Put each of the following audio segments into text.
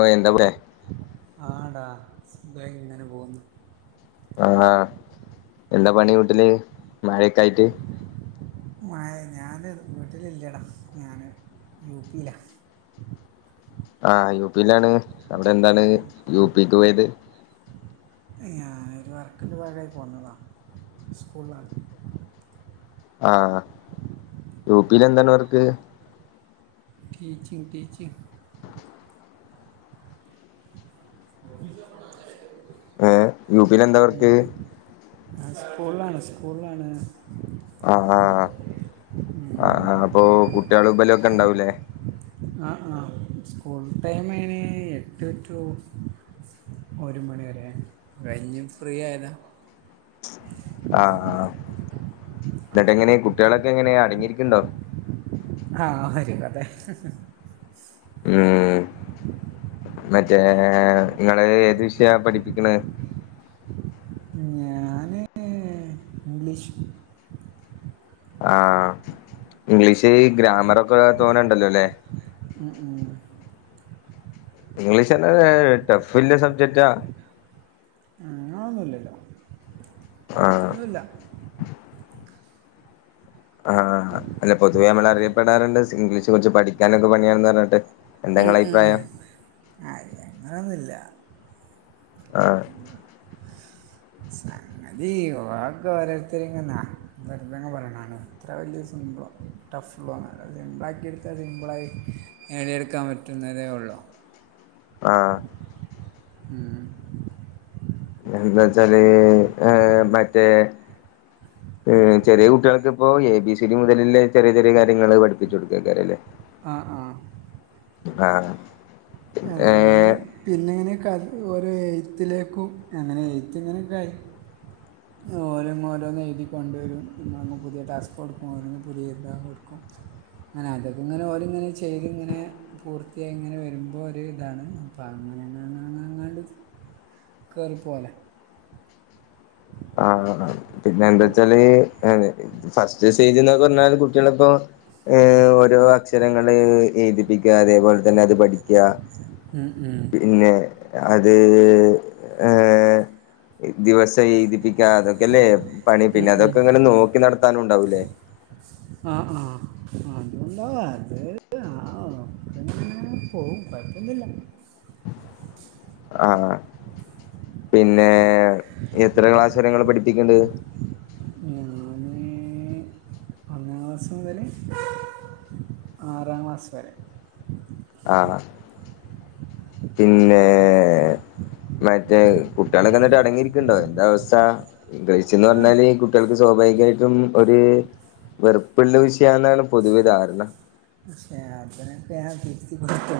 ഓഎന്താ പറയേ ആഹ് ഡാ സുഖായി ഇങ്ങനെ പോകുന്നു ആഹ എന്താ പണി വിട്ടല് മഴയൊക്കെ ആയിട്ട് മായെ ഞാന് വീട്ടിൽ ഇല്ലടാ ഞാൻ യുപിയിലാ ആഹ് യുപിയിലാണ് അവിടെ എന്താണ് യു പീക്ക് പോയത് ഞാനൊരു വർക്കിന്റെ ഭാഗമായി പോന്നതാ സ്കൂളിലാണ് ആഹ യുപിയിൽ എന്താണ് വർക്ക് ടീച്ചിംഗ് ടീച്ചിംഗ് [unintelligible] ഏയ് യുപിയിൽ എന്താ വർക്ക് സ്കൂളിലാണ് സ്കൂളിലാണ് ആഹ് ആഹ് അപ്പൊ കുട്ടികൾ ഇബലൊക്കെ ഉണ്ടാവുംല്ലേ ആഹ് ആഹ് സ്കൂൾ ടൈം അയിന് എട്ടെ ടു ഒരു മണിവരെ അത് കഴിഞ്ഞ് ഫ്രീ ആയതോ ആഹ് ആ എന്നിട്ട് എങ്ങനെ കുട്ടികളൊക്കെ എങ്ങനെയ അടങ്ങിയിരിക്കുന്നുണ്ടോ ആഹ് ഒരുകഥ ഉം മറ്റേ നിങ്ങള് ഏത് വിഷയാണ് പഠിപ്പിക്കണത് ഉം ഞാന് ഇംഗ്ലീഷ് ആഹ ഇംഗ്ലീഷ് ഗ്രാമറൊക്കെ തോനെണ്ടല്ലോ ല്ലേ ഉം ഉം ഇംഗ്ലീഷ്ന്നെ ഒരു ടഫ്ല്ല സബ്ജക്റ്റാ ആഹ് അങ്ങനൊന്നുല്ലല്ലോ ആഹ് ഇല്ല ആഹ് അല്ല പൊതുവേ നമ്മൾ അറിയപ്പെടാറുണ്ട് ഇംഗ്ലീഷ് കുറിച്ച് പഠിക്കാനൊക്കെ പണിയാണന്ന് പറഞ്ഞിട്ട് എന്താ ഉം നിങ്ങളെ ഉം അഭിപ്രായം അങ്ങനൊന്നുല്ല ആഹ് അതീ വാക്ക് ഓരോരുത്തരെങ്ങന്നാ വെറുതെങ്ങ പറയണാണ് ഇത്ര വല്യ സിമ്പളോന്നൂല ടഫ്ള്ള ഒന്നല്ല സിബ്ലാക്കിട്ത്താ സിബ്ലായി നേടിയെടുക്കാൻ പറ്റുന്നതേ ഉള്ളൂ [unintelligible] ആഹ് ഉം എന്താച്ചാല് ഏഹ് മറ്റേ ഉം ഏഹ് ചെറിയ കുട്ട്യാൾക്കപ്പോ എ ബി സി ഡി മുതലില്ലെ ചെറിയ ചെറിയ കാര്യങ്ങള് പഠിപ്പിച്ചു കൊടുക്കക്കാരല്ലേ ആഹ് ആഹ് ആഹ് അത് കഴിഞ്ഞ് ഏഹ് പിന്നെ ഇങ്ങനെയൊക്കെ ഓരെ എയ്ത്തിലേക്കും അങ്ങനെ എയ്ത്തി ഇങ്ങനെയൊക്കെ ആയി ഓരോങ് ഓരോ എഴുതി കൊണ്ടുവരും നമ്മ പുതിയ ടാസ്ക് കൊടുക്കും ഓരോന്ന് പുതിയത് എയ് താൻ കൊടുക്കും [inaudible] അങ്ങനെ അതൊക്കങ്ങനെ ഓല്ങ്ങനെ ചെയ്തിങ്ങനെ പൂർത്തിയായി ഇങ്ങനെ വരുമ്പോ ഒരു ഇതാണ് ഇപ്പ അങ്ങനെങ്ങ ങ്ങ അങ്ങാണ്ട് കേറിപ്പോലെ ആഹ് ആഹ് പിന്നെ അപ്പോൾ എന്താച്ചാല് ഫസ്റ്റ് റ്റ് സ്റ്റെജി ന്നോക്കെ പറഞ്ഞാൽ കുട്ടികളിപ്പോ ഓരോ ഏഹ് അക്ഷരങ്ങള് ഏയ്തിപ്പിക്ക അതേപോലെ തന്നെ അത് പഠിക്ക്യ ഉം ഉം പിന്നെ അത് ഏഹ് ദിവസയ് തിപ്പിക്ക അതൊക്കെല്ലേ പണി പിന്നെ അതൊക്കെങ്ങനെ നോക്കി നടത്താനുണ്ടാവൂല്ലേ ആഹ് ആഹ് അതുണ്ടാവും അത് ആഹ് അങ്ങനങ്ങനെ പോകും കുഴപ്പൊന്നുല്ല ആഹ് പിന്നെ എത്ര ക്ലാസ് വരങ്ങള് പഠിപ്പിക്ണ്ട് ഞാന് ഒന്നാ ക്ലാസ്സ് മുതൽ ആറാം ക്ലാസ് വരെ ആഹ് പിന്നേ മറ്റേ കുട്ടികളൊക്കെ ഇ ന്നിട്ട് അടങ്ങിയിരിക്കണ്ടോ എന്താ അവസ്ഥ ഇംഗ്ളീഷ്ന്ന് ആ പറഞ്ഞാല് കിട്ട്യാൾക്ക് സ്വാഭാവികയിട്ടും ഒരു വെറുപ്പുള്ള വിഷയെന്നാണ് പൊതുവെ ധാരണ പക്ഷേ അതിനക്ക ഞാൻ തിരുത്തി കൊടുത്തു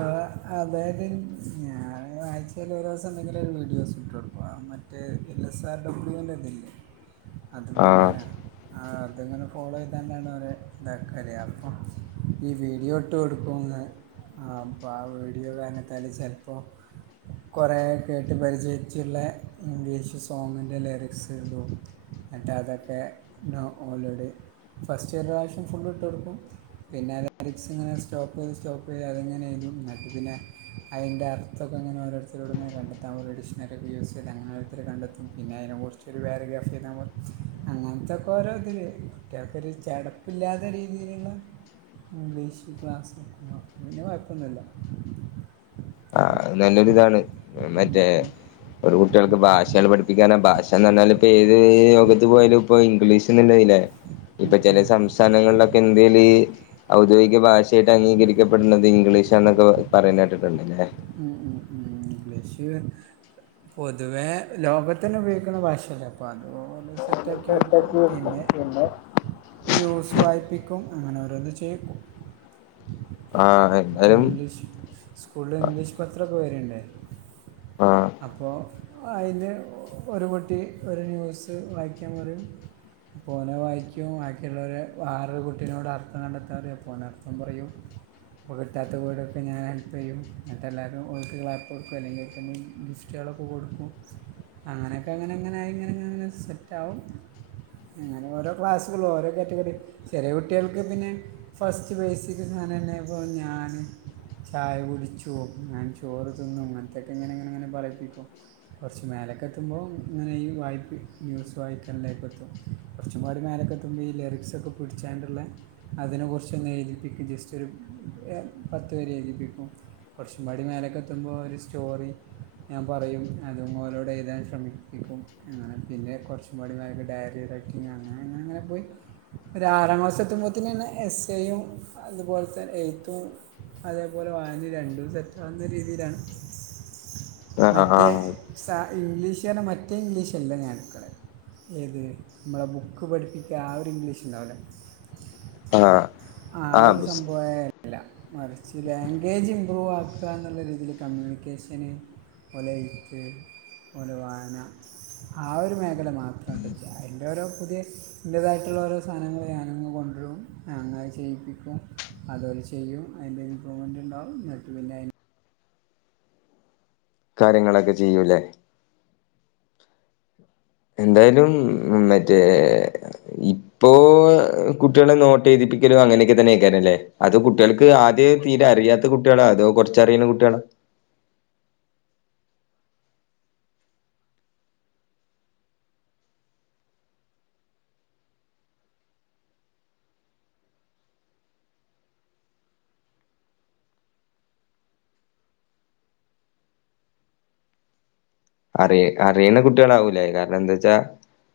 ഓഹ് അതായത് ഞാൻ ആയിച്ചീലോരോസം എന്തെങ്കിലും ഒരു വീഡിയോസ് ഇട്ട് കൊടുക്കോ മറ്റേ എൽ എസ് ആർ ഡബ്ല്യുന്റെല്ലെ അത് ആഹ് പ്രകാരം ആഹ് അതങ്ങനെ ഫോളോ ചെയ്താ തന്നാണ് ഇതക്കൽ അപ്പം ഈ വീഡിയോ ഇട്ട് കോടുക്കുന്ന് അപ്പ ആ വീഡിയോ കാരണത്താൽ ചെലപ്പോ കൊറെേ കേട്ട് പരിചയിച്ള്ള ഇംഗ്ലീഷ് സോങ്ങി്ന്റെ ലറിക്സ് ഇടും ഇന്നിട്ട്തൊക്കെ നാ ഓലോട് ഫസ്റ്റ് ഒരു പ്രാവശ്യം ഫുള്ള്ട്ട് കൊടുക്കും പിന്നെ ലെരിക്സ് ഇങ്ങനെ സ്റ്റോപ്പ് ചെയ്ത് സ്റ്റോപ്പ് ചെയ്ത് അത്ങ്ങനെ എയ്തും ന്ന്ട്ട് പിന്നെ അയ്ന്റെ അർത്ഥൊക്കെ ഇങ്ങനെ ഓരോട്ത്തരോടങ്ങനെ കണ്ടെത്താ ഒരു ഡിഷ്ണറി യൂസ് ചെയ്ത് അങ്ങനെ ഓരോരുത്തര് പിന്നെ അയ്നെ കുറിച്ച് ഒരു പേരാഗ്രാഫ് എയ്താ പറി അങ്ങനത്തൊക്കെ ഓരോ ഇതില് കൂട്ട്യാൾക്കൊരു ഒരു ചടപ്പില്ലാത്ത രീതിയിലുള്ള ഇംഗ്ലീഷ് ക്ലാസ്ക്കോ അതിന് കോഴപ്പന്നുല്ല അത് നല്ലൊരിതാണ് ഉം മറ്റേ ഒരു കുട്ട്യാൾക്ക് ഭാഷകൾ പഠിപ്പിക്കനാണ് ഭാഷന്ന് പറഞ്ഞാൽ ഇപ്പൊ ഏത് ലോകത്ത് പോയാലും ഇപ്പ ഇംഗ്ലീഷ്ന്നെ മെയിൻ ലെ ഇപ്പൊ ഉം ഉം. ചെല സംസ്ഥാനങ്ങളിലൊക്കെ ഇന്ത്യയില് ഔദ്യോഗിക ഭാഷയായിട്ട് അവര് ചോദിക്കുന്ന ത്അംഗീകരിക്കപ്പെടുന്നത് ഇംഗ്ലീഷ് ആന്നൊക്കെ പറയുന്ന കേട്ടിട്ടുണ്ട് അല്ലേ ഉം ഉം ഉം ലക്ഷ്യ പൊതുവേ ലോകത്തിന് ഉപയോഗിക്കുന്ന ഭാഷല്ലേ അപ്പൊ അതുപോലെ സെറ്റാക്കിെടുക്കും പിന്നെ ന്യൂസ് വായി്പിക്കും അങ്ങനെ ഓരോന്ന് ചെയ്യും ആഹ് എന്തായാലും ഇംഗ്ലീഷ് സ്കൂളില് ഇംഗ്ലീഷ് പത്രോക്കെ വര്ണ്ടാ ആഹ് അപ്പോൾ അതിന് ഒരു പൊട്ടി ഒരു ന്യൂസ് വായിക്കാൻ പറയും അപ്പൊ ഓന് അയ് വായിക്കും ബാക്കിയുള്ളവര് വേറൊരു കുട്ടിനോട് അർത്ഥം കണ്ടെത്താൻ പറയും അപ്പൊ ഓൻ അർത്ഥം പറയും. ഓല് കിട്ടാത്ത വേടൊക്കെ ഞാൻ ഹെല്പ്പ് ചെയ്യും എന്നിട്ടെല്ലാരും ഓർക്ക് ക്ലാപ്പ് കൊടുക്കും അല്ലെങ്കി [unintelligible] ഗിഫ്റ്റുകളൊക്കെ കൊടുക്കും അങ്ങനെയൊക്കെ അങ്ങനങ്ങനായി ഇങ്ങനങ്ങങ്ങെ സെറ്റാവും. അങ്ങനെ ഓരോ ക്ലാസ്സുകളും ഓരോ കാറ്റഗറി ചെറിയ കുട്ടികൾക്ക് പിന്നെ ഫസ്റ്റ് ബേസിക് ഇങ്ങനന്നെ ഇപ്പൊ ഞാൻ ചായ കുടിച് [unintelligible] ഞാൻ ചോറ് തിന്നും ഇങ്ങൻത്തൊക്കെ ഇങ്ങനിങ്ങനെ ഇങ്ങനെ പറയിപ്പിക്കു കൊറച്ച് മേലെക്ക് എത്തുമ്പോ ഇങ്ങനെ ഈ വായ്പി ന്യൂസ് വായ്ക്കലേക്ക് എത്തും കൊറച്ചും കൂടി മേലെക്കൊത്തുമ്പ് ഈ ലിറിക്സൊക്കെ പിടിച്ചാണ്ടിള്ള അതിനെ കുറിച്ചന്നെ എഴുതിപ്പിക്കും ജസ്റ്റ് ഒരു ഏഹ് പത്ത് പേരെ എഴുതിപ്പിക്കും. കുറച്ചുപാടി മേലെക്ക് എത്തുമ്പോ ഒരു സ്റ്റോറി ഞാൻ പറയും അത് ഓലോടെ എഴുതാൻ ശ്രമിപ്പിക്കും അങ്ങനെ പിന്നെ കൊറ പാടി [unintelligible] ഡയറി റൈറ്റിങ്ങാണ് അങ്ങനങ്ങനെ പോയി ഒരു ആറാം ക്ലാസ്സ് എത്തുമ്പോത്തനന്നെ എസ്സേയും അതുപോലത്തെ എഴുത്തും അതേപോലെ വായനയും രണ്ടും സെറ്റാകുന്ന രീതിയിലാണ് ആഹ് മറ്റേ ആഹ് സ ഇംഗ്ലീഷ് തന്നെ മറ്റേ ഇംഗ്ലീഷല്ല ഞാൻ എടുക്കണത് ഏത് ഇമ്മടെ ബുക്ക് പഠിപ്പിക്കാ ആ ഒരു ഇംഗ്ലീഷ് ഇണ്ടാവില്ലേ ആഹ് ആ ആഹ് ഒരു സംഭവേ അല്ല മറിച്ച് ലാംഗ്വേജ് ഇമ്പ്രൂവ് ആക് ക്കാന്നുള്ള രീതിയില് കമ്മ്യൂണിക്കേഷന് ഓലെ എഴുത്ത് ഓലെ വായന ആഹ് ഒരു മേഖല മാത്രം ആയിട്ടോക്ക്യാ ഇൻ്റെ ഓരോ പുതിയ ഇൻ്റേതായിട്ടുള്ള ഒരു സധനങ്ങള് ഞാനന്നെ കൊണ്ട്രും ഞങ്ങ അത് ചെയ്യിപ്പിക്കും. അതോല് ചെയ്യും അതിന്റെ ഇമ്പ്രൂവ്മെന്റ് ഇണ്ടാവും എന്നിട്ട് പിന്നെ അതി കാര്യങ്ങളൊക്കെ ചെയ്യൂലേ എന്തായാലും മറ്റേ ഈ ഇപ്പോ കുട്ടികളെ നോട്ട് എഴുതിപ്പിക്കലും അങ്ങനെ തന്നെ ഐക്കാരം ലേ അത് കുട്ടികൾക്ക് ആദ്യയായി തീരെ അറിയാത് ത്ത കുട്ടികളാ അതോ കൊറച്ചറിയണ കുട്ടികളാ? അറിയ അറിയണ കുട്ടികളാവൂലേ കാരണം എന്താച്ചാ